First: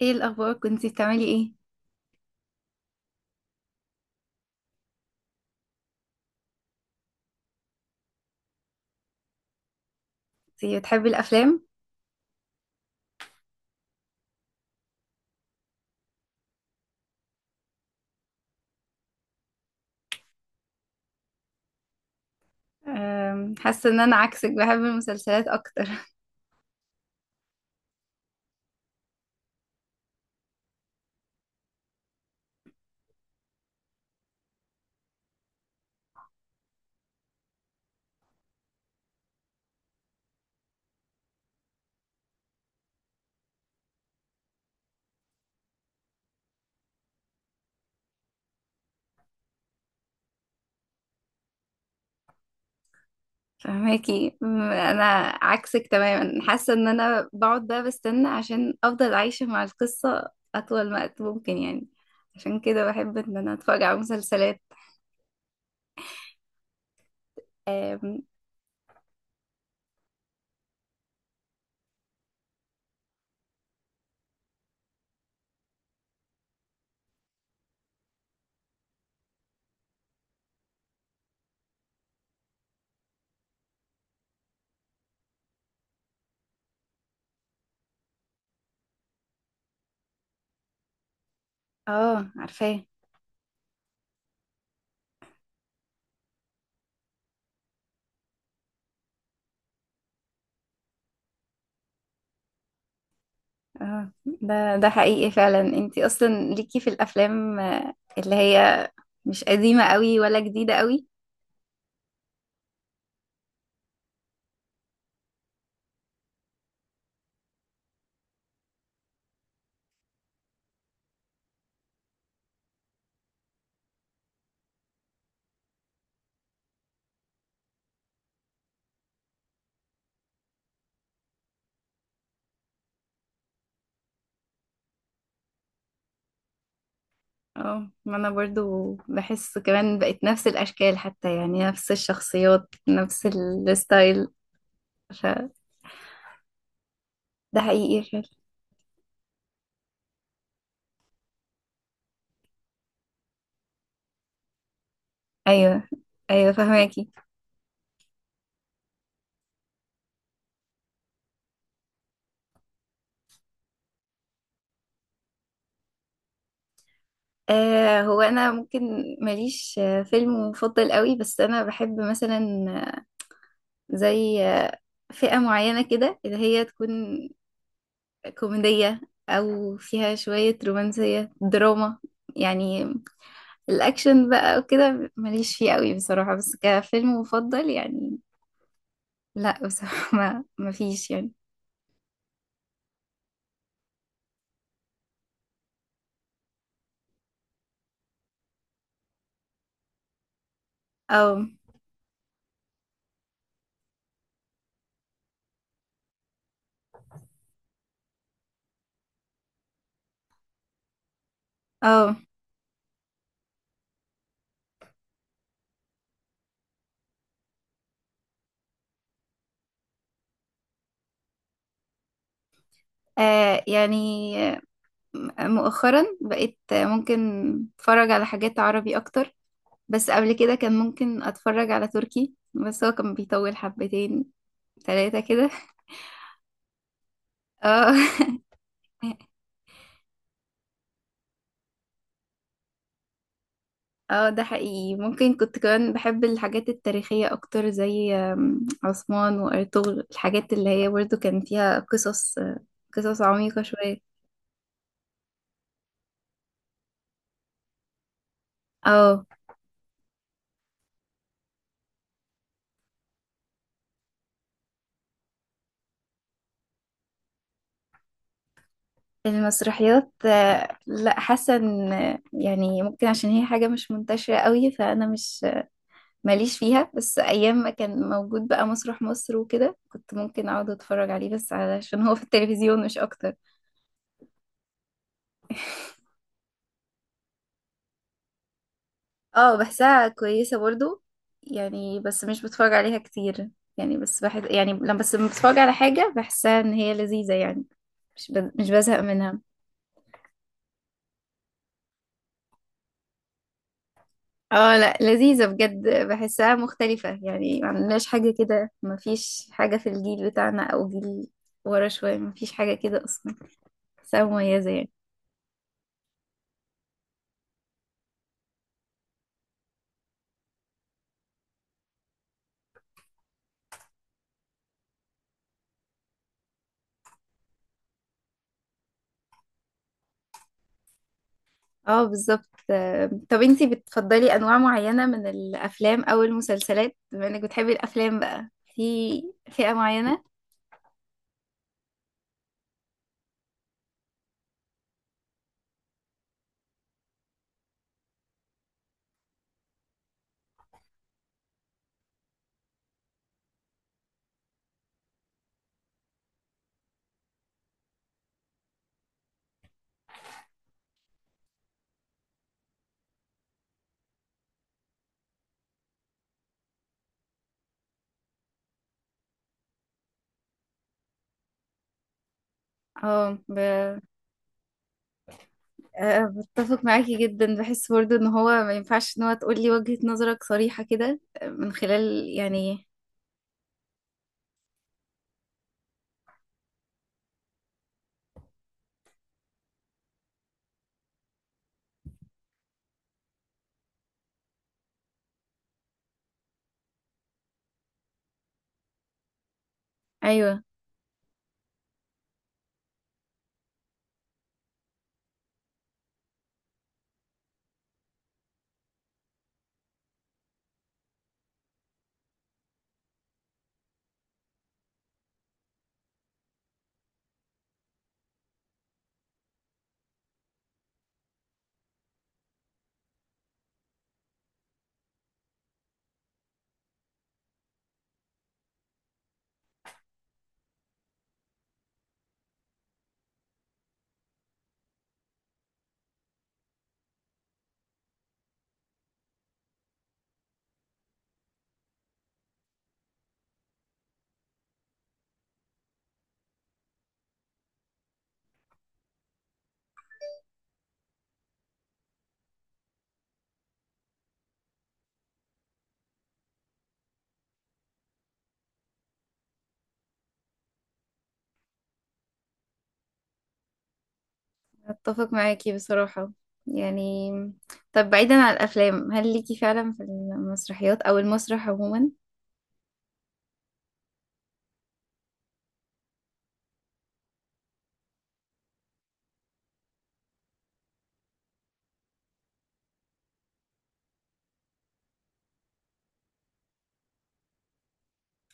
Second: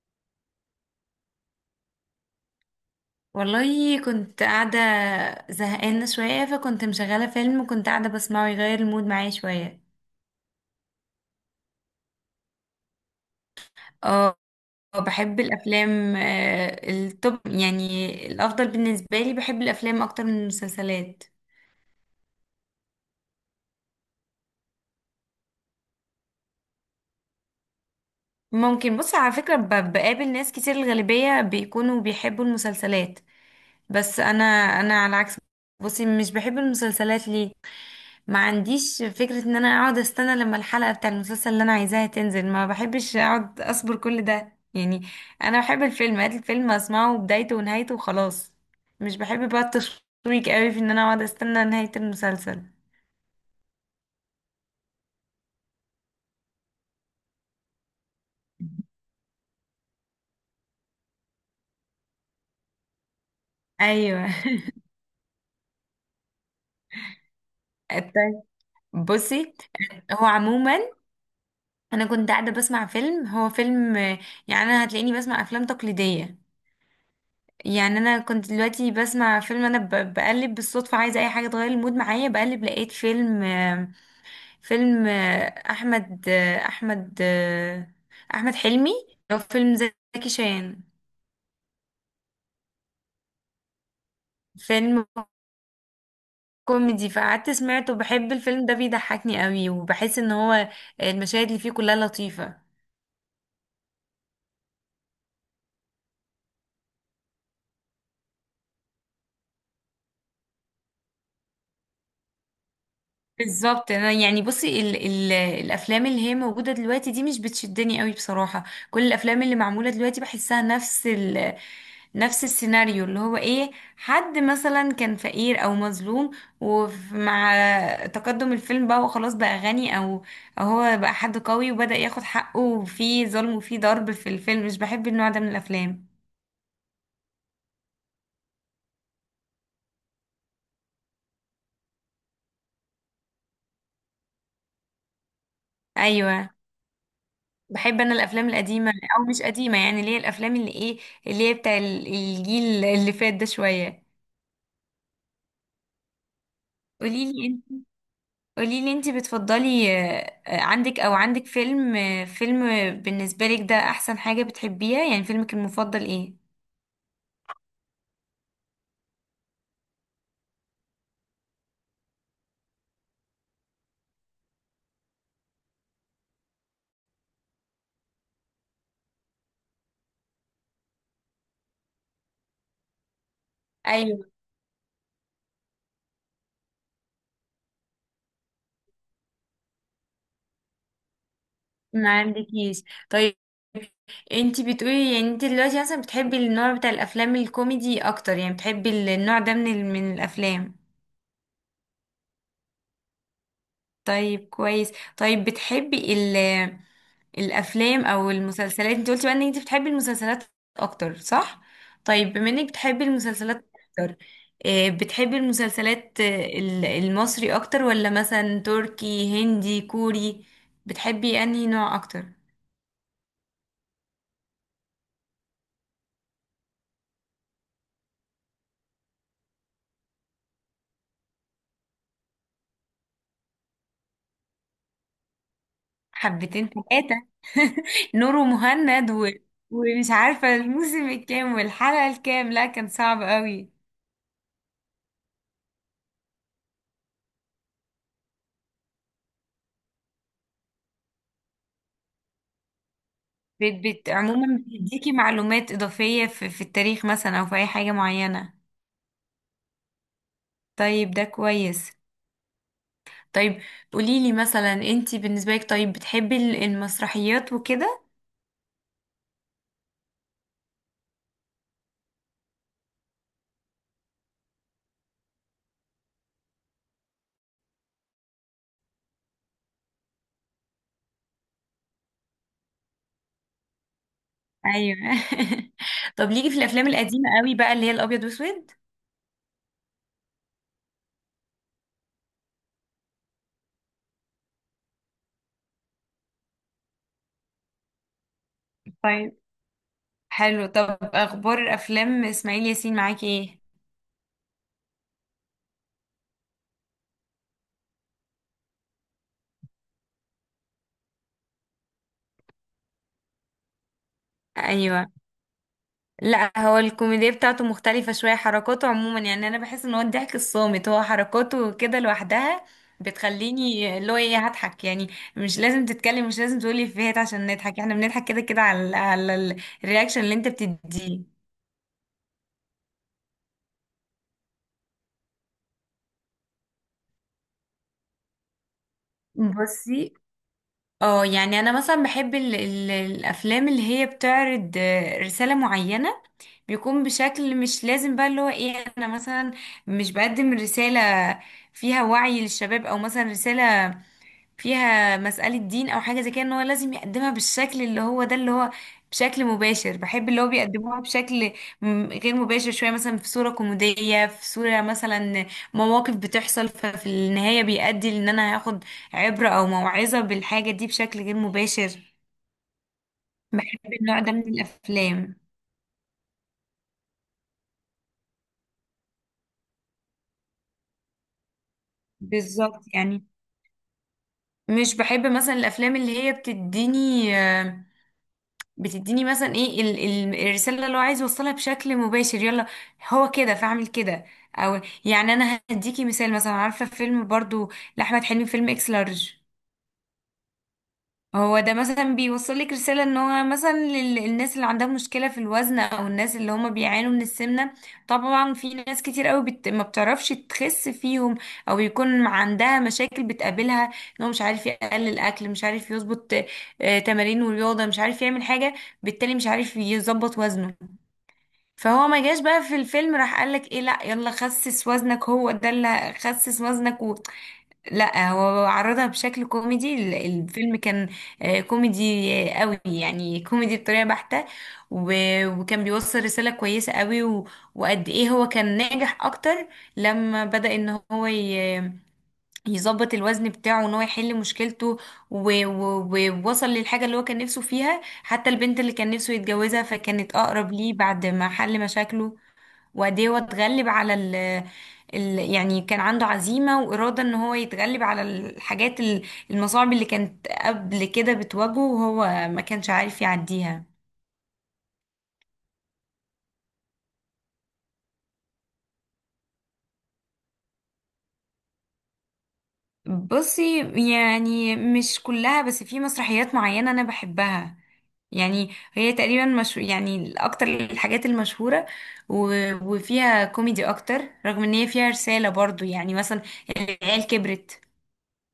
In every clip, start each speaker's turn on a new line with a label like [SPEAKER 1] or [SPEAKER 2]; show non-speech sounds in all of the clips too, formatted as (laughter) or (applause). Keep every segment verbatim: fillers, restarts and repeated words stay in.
[SPEAKER 1] ايه الاخبار؟ كنتي بتعملي ايه؟
[SPEAKER 2] والله كنت قاعدة زهقانة شوية، فكنت مشغلة فيلم وكنت قاعدة بسمعه يغير المود معايا شوية.
[SPEAKER 1] انتي بتحبي الافلام؟
[SPEAKER 2] اه، بحب الأفلام آه، التوب يعني، الأفضل بالنسبة لي بحب الأفلام أكتر من المسلسلات.
[SPEAKER 1] أم، حاسه ان انا عكسك، بحب المسلسلات اكتر.
[SPEAKER 2] ممكن بص، على فكرة ب- بقابل ناس كتير، الغالبية بيكونوا بيحبوا المسلسلات. بس أنا أنا على العكس. بصي، مش بحب المسلسلات ليه؟ ما عنديش فكرة ان انا اقعد استنى لما الحلقة بتاع المسلسل اللي انا عايزاها تنزل، ما بحبش اقعد اصبر كل ده يعني. انا بحب الفيلم، هات الفيلم اسمعه بدايته ونهايته وخلاص. مش بحب بقى التشويق قوي في ان انا اقعد استنى نهاية المسلسل.
[SPEAKER 1] (laughs) فهماكي. أم، انا عكسك تماما، حاسه ان انا بقعد بقى بستنى عشان افضل عايشه مع القصه اطول وقت ممكن يعني. عشان كده بحب ان انا اتفرج على
[SPEAKER 2] ايوه.
[SPEAKER 1] مسلسلات.
[SPEAKER 2] (laughs)
[SPEAKER 1] أم،
[SPEAKER 2] طيب، بصي، هو عموما انا كنت قاعدة بسمع فيلم، هو فيلم يعني انا هتلاقيني بسمع افلام تقليدية. يعني انا كنت دلوقتي بسمع فيلم، انا ب- بقلب بالصدفة عايزة اي حاجة تغير المود معايا، بقلب لقيت فيلم. فيلم آه، احمد آه، احمد آه، احمد حلمي، لو فيلم زكي شان.
[SPEAKER 1] اه، عارفاه.
[SPEAKER 2] فيلم كوميدي، فقعدت سمعته. بحب الفيلم ده بيضحكني قوي، وبحس ان هو المشاهد اللي فيه كلها لطيفة.
[SPEAKER 1] اه، ده ده حقيقي فعلا، انتي اصلا ليكي في الافلام آه، اللي هي مش قديمه قوي ولا جديده قوي.
[SPEAKER 2] بالظبط، انا يعني بصي ال ال الافلام اللي هي موجوده دلوقتي دي مش بتشدني قوي بصراحه. كل الافلام اللي معموله دلوقتي بحسها نفس ال نفس السيناريو، اللي هو ايه؟ حد مثلا كان فقير او مظلوم، ومع تقدم الفيلم بقى وخلاص بقى غني، او او هو بقى حد قوي وبدأ ياخد حقه، وفي ظلم وفي ضرب في الفيلم. مش بحب النوع ده من الافلام.
[SPEAKER 1] اه، ما انا برضو بحس كمان بقت نفس الاشكال، حتى يعني نفس الشخصيات، نفس الستايل، ف
[SPEAKER 2] ايوه.
[SPEAKER 1] ده
[SPEAKER 2] بحب
[SPEAKER 1] حقيقي
[SPEAKER 2] انا
[SPEAKER 1] فعلا.
[SPEAKER 2] الافلام القديمه، او مش قديمه يعني، اللي هي الافلام اللي ايه، اللي هي بتاع ال- الجيل اللي فات ده شويه.
[SPEAKER 1] ايوه، ايوه فهماكي.
[SPEAKER 2] قولي لي انت قولي لي انت بتفضلي آه، آه، عندك، او عندك فيلم آه، فيلم بالنسبه لك ده احسن حاجه بتحبيها يعني، فيلمك المفضل ايه؟
[SPEAKER 1] آه، هو انا ممكن ماليش آه، فيلم مفضل قوي، بس انا بحب مثلا آه، زي آه، فئة معينة كده، اللي هي تكون كوميدية او فيها شوية رومانسية دراما يعني.
[SPEAKER 2] ايوه.
[SPEAKER 1] الاكشن بقى وكده ماليش فيه قوي بصراحة، بس كفيلم مفضل يعني لا بصراحة (laughs) ما ما فيش يعني.
[SPEAKER 2] ما عندكيش؟ طيب، انت بتقولي يعني انت دلوقتي مثلا بتحبي النوع بتاع الافلام الكوميدي اكتر. يعني بتحبي ال- النوع ده من ال- من الافلام.
[SPEAKER 1] او،
[SPEAKER 2] طيب، كويس. طيب، بتحبي ال الافلام او المسلسلات؟ انت قلتي بقى ان انت بتحبي المسلسلات اكتر، صح؟
[SPEAKER 1] او،
[SPEAKER 2] طيب، بما انك بتحبي المسلسلات اكتر، آه، بتحبي المسلسلات آه، ال- المصري اكتر، ولا مثلا تركي، هندي، كوري؟ بتحبي انهي نوع اكتر؟
[SPEAKER 1] آه يعني مؤخرا بقيت ممكن اتفرج على حاجات عربي اكتر، بس قبل كده كان ممكن اتفرج على تركي، بس هو كان بيطول حبتين ثلاثة كده.
[SPEAKER 2] حبتين ثلاثة.
[SPEAKER 1] اه.
[SPEAKER 2] (laughs) نور ومهند و...
[SPEAKER 1] (laughs)
[SPEAKER 2] ومش عارفة الموسم الكام والحلقة الكام، لا كان صعب قوي.
[SPEAKER 1] اه، ده حقيقي، ممكن كنت كمان بحب الحاجات التاريخية أكتر زي آم، عثمان وأرطغرل، الحاجات اللي هي برضه كان فيها قصص قصص عميقة
[SPEAKER 2] بت... بت...
[SPEAKER 1] شوية.
[SPEAKER 2] عموما بتديكي معلومات إضافية في... في التاريخ مثلا أو في أي حاجة معينة.
[SPEAKER 1] اه.
[SPEAKER 2] طيب، ده كويس. طيب، قوليلي مثلا انتي بالنسبة لك، طيب بتحبي ال- المسرحيات وكده؟
[SPEAKER 1] المسرحيات آه، لا، حاسه ان آه، يعني ممكن عشان هي حاجه مش منتشره قوي، فانا مش ماليش فيها، بس ايام ما كان موجود بقى مسرح مصر وكده كنت ممكن اقعد اتفرج عليه، بس علشان هو في التلفزيون مش اكتر.
[SPEAKER 2] ايوه. (laughs) طب ليكي في الافلام القديمة قوي بقى، اللي هي الابيض واسود؟
[SPEAKER 1] اه، بحسها كويسه برضو يعني، بس مش بتفرج عليها كتير يعني، بس بحس يعني لما بس لما بتفرج على حاجه بحسها ان هي لذيذه يعني، مش ب... مش بزهق
[SPEAKER 2] طيب،
[SPEAKER 1] منها.
[SPEAKER 2] حلو. طب اخبار افلام اسماعيل ياسين معاكي ايه؟
[SPEAKER 1] اه لا، لذيذة بجد، بحسها مختلفة يعني، ما عندناش حاجة كده، ما فيش حاجة في الجيل بتاعنا او جيل ورا شوية، ما فيش حاجة كده اصلا، بحسها مميزة يعني.
[SPEAKER 2] ايوه، لا هو الكوميديا بتاعته مختلفة شوية، حركاته عموما. يعني انا بحس ان هو الضحك الصامت، هو حركاته كده لوحدها بتخليني اللي هو ايه، هضحك يعني. مش لازم تتكلم، مش لازم تقولي افيهات عشان نضحك، احنا بنضحك كده كده على على الرياكشن اللي انت بتديه.
[SPEAKER 1] اه بالظبط. آه، طب انتي بتفضلي انواع معينة من الافلام او المسلسلات، بما انك بتحبي الافلام بقى، في فئة
[SPEAKER 2] بصي،
[SPEAKER 1] معينة؟
[SPEAKER 2] اه يعني انا مثلا بحب ال ال الافلام اللي هي بتعرض آه، رساله معينه. بيكون بشكل مش لازم بقى اللي هو ايه، انا مثلا مش بقدم رساله فيها وعي للشباب، او مثلا رساله فيها مسألة دين أو حاجة زي كده، إن هو لازم يقدمها بالشكل اللي هو ده، اللي هو بشكل مباشر. بحب اللي هو بيقدموها بشكل م- غير مباشر شوية، مثلا في صورة كوميدية، في صورة مثلا مواقف بتحصل، ففي النهاية بيؤدي لأن أنا هاخد عبرة أو موعظة بالحاجة دي بشكل غير مباشر.
[SPEAKER 1] اه ب...
[SPEAKER 2] بحب النوع ده من الأفلام.
[SPEAKER 1] آه، بتفق معاكي جدا، بحس برضو ان هو ما ينفعش ان هو تقولي وجهة نظرك صريحة كده آه، من خلال
[SPEAKER 2] بالظبط
[SPEAKER 1] يعني.
[SPEAKER 2] يعني. مش بحب مثلا الأفلام اللي هي بتديني آه، بتديني مثلا ايه ال- ال- الرسالة اللي هو عايز يوصلها بشكل مباشر، يلا هو كده فاعمل كده. او يعني انا هديكي مثال، مثلا عارفة فيلم برضو لأحمد حلمي، فيلم اكس لارج؟
[SPEAKER 1] ايوه،
[SPEAKER 2] هو ده مثلا بيوصل لك رسالة ان هو مثلا لل- للناس اللي عندها مشكلة في الوزن، او الناس اللي هما بيعانوا من السمنة. طبعا في ناس كتير قوي بت... ما بتعرفش تخس فيهم، او يكون عندها مشاكل بتقابلها، ان هو مش عارف يقلل اكل، مش عارف يظبط آه، تمارين ورياضة، مش عارف يعمل حاجة، بالتالي مش عارف يظبط وزنه. فهو ما جاش بقى في الفيلم راح قالك ايه، لا يلا خسس وزنك، هو ده اللي خسس وزنك، لا هو عرضها بشكل كوميدي. ال- الفيلم كان آه، كوميدي آه، قوي يعني، كوميدي بطريقة بحتة، و- وكان بيوصل رسالة كويسة قوي، و- وقد ايه هو كان ناجح اكتر لما بدأ ان هو ي- يظبط الوزن بتاعه، ان هو يحل مشكلته، و- و- ووصل للحاجة اللي هو كان نفسه فيها، حتى البنت اللي كان نفسه يتجوزها فكانت اقرب ليه بعد ما حل مشاكله. وقد ايه هو اتغلب على ال ال يعني كان عنده عزيمة وإرادة ان هو يتغلب على الحاجات ال- المصاعب اللي كانت قبل كده بتواجهه وهو ما كانش عارف يعديها.
[SPEAKER 1] اتفق معاكي بصراحة يعني. طب بعيدا عن الافلام، هل ليكي فعلا في المسرحيات او المسرح عموما؟
[SPEAKER 2] بصي، يعني مش كلها بس في مسرحيات معينة انا بحبها. يعني هي تقريبا مش يعني اكتر الحاجات المشهورة، و... وفيها كوميدي اكتر، رغم ان هي فيها رسالة برضو. يعني مثلا العيال كبرت.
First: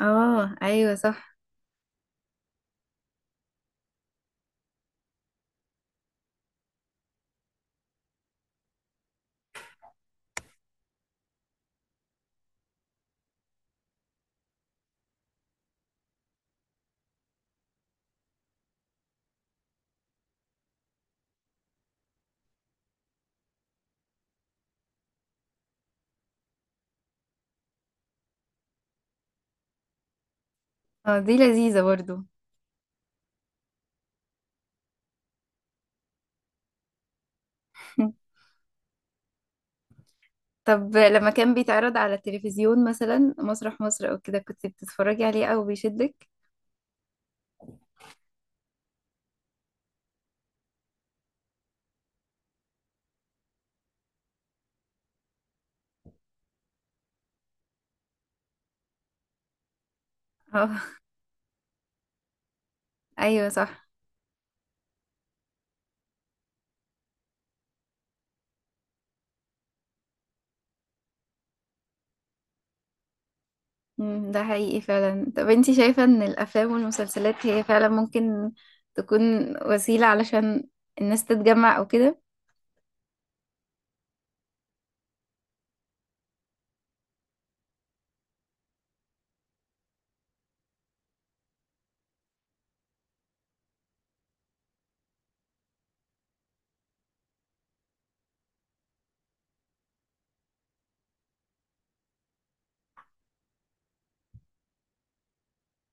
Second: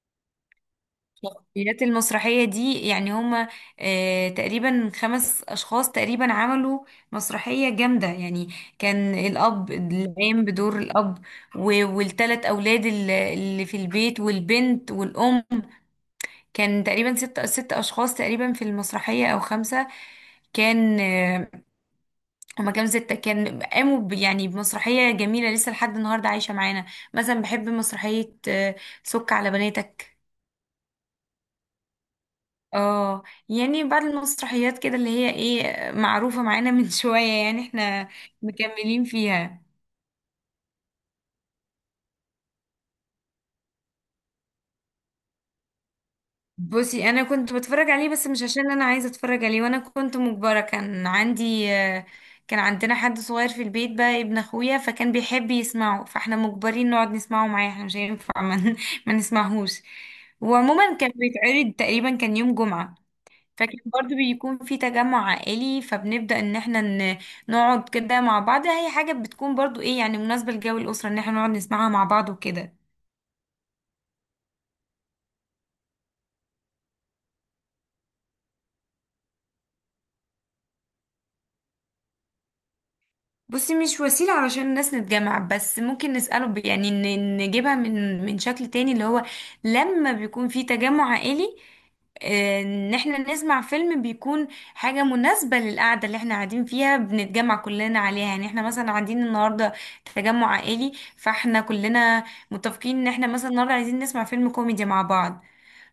[SPEAKER 1] اه ايوه صح.
[SPEAKER 2] مسرحيات، المسرحية دي يعني هما آه، تقريبا خمس أشخاص تقريبا، عملوا مسرحية جامدة يعني. كان الأب العام بدور الأب، و- والتلات أولاد ال- اللي في البيت، والبنت والأم. كان تقريبا ست ست أشخاص تقريبا في المسرحية أو خمسة، كان آه، هما كام، ستة، كان قاموا ب- يعني بمسرحية جميلة لسه لحد النهاردة عايشة معانا. مثلا بحب مسرحية آه، سك على بناتك.
[SPEAKER 1] اه دي لذيذة برضو.
[SPEAKER 2] اه. يعني بعد المسرحيات كده اللي هي ايه معروفة معانا (laughs) من شوية يعني، احنا
[SPEAKER 1] (laughs)
[SPEAKER 2] مكملين فيها.
[SPEAKER 1] طب لما كان بيتعرض على التلفزيون مثلا مسرح مصر او كده، كنت بتتفرجي عليه او بيشدك؟
[SPEAKER 2] بصي انا كنت بتفرج عليه، بس مش عشان انا عايزة اتفرج عليه، وانا كنت مجبرة. كان عندي آه، كان عندنا حد صغير في البيت بقى، ابن اخويا، فكان بيحب يسمعه، فاحنا مجبرين نقعد نسمعه معاه، احنا مش هينفع ما (laughs) ما نسمعهوش.
[SPEAKER 1] (laughs) اه
[SPEAKER 2] وعموما كان بيتعرض تقريبا كان يوم جمعة،
[SPEAKER 1] ايوه
[SPEAKER 2] فكان
[SPEAKER 1] صح.
[SPEAKER 2] برضو بيكون في تجمع عائلي، فبنبدأ ان احنا ن- نقعد كده مع بعض. هي حاجة بتكون برضو ايه يعني، مناسبة لجو الأسرة ان احنا نقعد نسمعها مع بعض وكده.
[SPEAKER 1] مم، ده حقيقي فعلا. طب انتي شايفة ان الافلام والمسلسلات هي فعلا ممكن تكون وسيلة علشان الناس تتجمع او كده؟
[SPEAKER 2] بصي، مش وسيلة علشان الناس نتجمع، بس ممكن نسأله ب- يعني ن- نجيبها من من شكل تاني، اللي هو لما بيكون في تجمع عائلي، آه، ان احنا نسمع فيلم بيكون حاجة مناسبة للقعدة اللي احنا قاعدين فيها، بنتجمع كلنا عليها. يعني احنا مثلا قاعدين النهاردة تجمع عائلي، فاحنا كلنا متفقين ان احنا مثلا النهاردة عايزين نسمع فيلم كوميدي مع بعض،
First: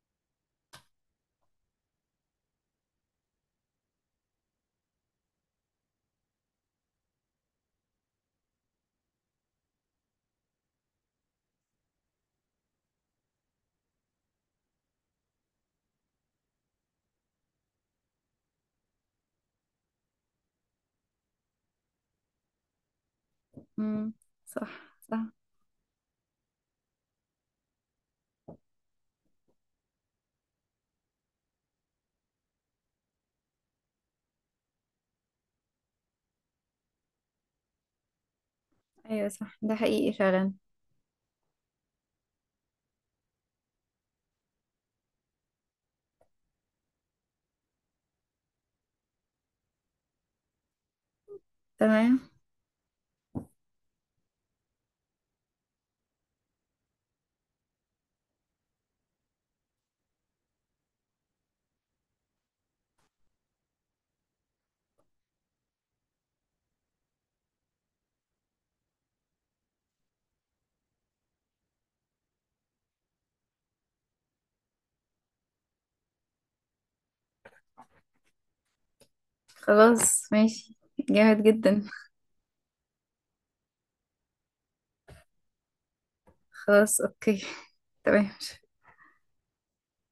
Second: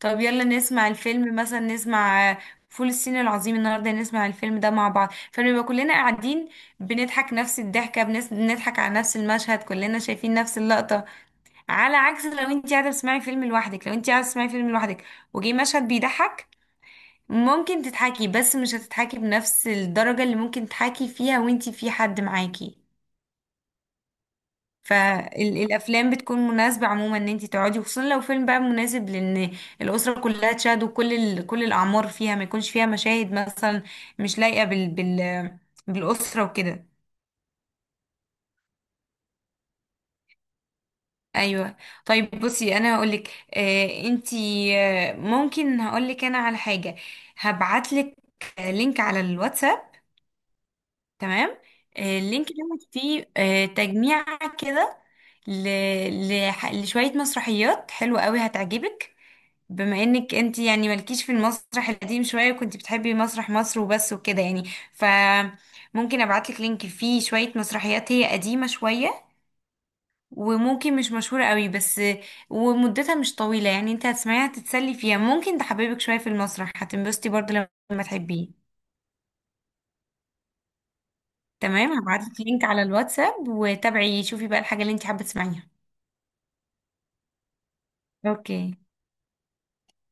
[SPEAKER 2] طب يلا نسمع الفيلم، مثلا نسمع آه، فول الصين العظيم النهارده. نسمع الفيلم ده مع بعض فنبقى كلنا قاعدين بنضحك نفس الضحكه، بنس- بنضحك على نفس المشهد، كلنا شايفين نفس اللقطه. على عكس لو انت قاعده بتسمعي فيلم لوحدك، لو انت قاعده تسمعي فيلم لوحدك وجي مشهد بيضحك، ممكن تضحكي بس مش هتضحكي بنفس الدرجه اللي ممكن تضحكي فيها وانت في حد معاكي.
[SPEAKER 1] امم، صح. صح.
[SPEAKER 2] فالافلام بتكون مناسبه عموما ان انت تقعدي، وخصوصا لو فيلم بقى مناسب لان الاسره كلها تشاهد، وكل ال... كل الاعمار فيها، ما يكونش فيها مشاهد مثلا مش لايقه بال... بال... بالاسره وكده.
[SPEAKER 1] ايوه صح، ده حقيقي فعلا.
[SPEAKER 2] ايوه. طيب، بصي انا هقول لك، آه انتي، آه ممكن هقول لك انا على حاجه. هبعت لك لينك على الواتساب، تمام؟ آه،
[SPEAKER 1] تمام.
[SPEAKER 2] اللينك دوت فيه آه، تجميع كده ل... لح- لشوية مسرحيات حلوة قوي هتعجبك. بما انك انت يعني مالكيش في المسرح القديم شوية، كنت بتحبي مسرح مصر وبس وكده يعني، فممكن ابعتلك لينك فيه شوية مسرحيات هي قديمة شوية وممكن مش مشهورة قوي، بس ومدتها مش طويلة يعني، انت هتسمعيها تتسلي فيها، ممكن تحببك شوية في المسرح، هتنبسطي برضه لما تحبيه.
[SPEAKER 1] خلاص ماشي، جامد جدا.
[SPEAKER 2] تمام، هبعتلك لينك على الواتساب، وتابعي شوفي بقى الحاجة اللي انت حابة تسمعيها.
[SPEAKER 1] خلاص، اوكي. تمام.
[SPEAKER 2] اوكي.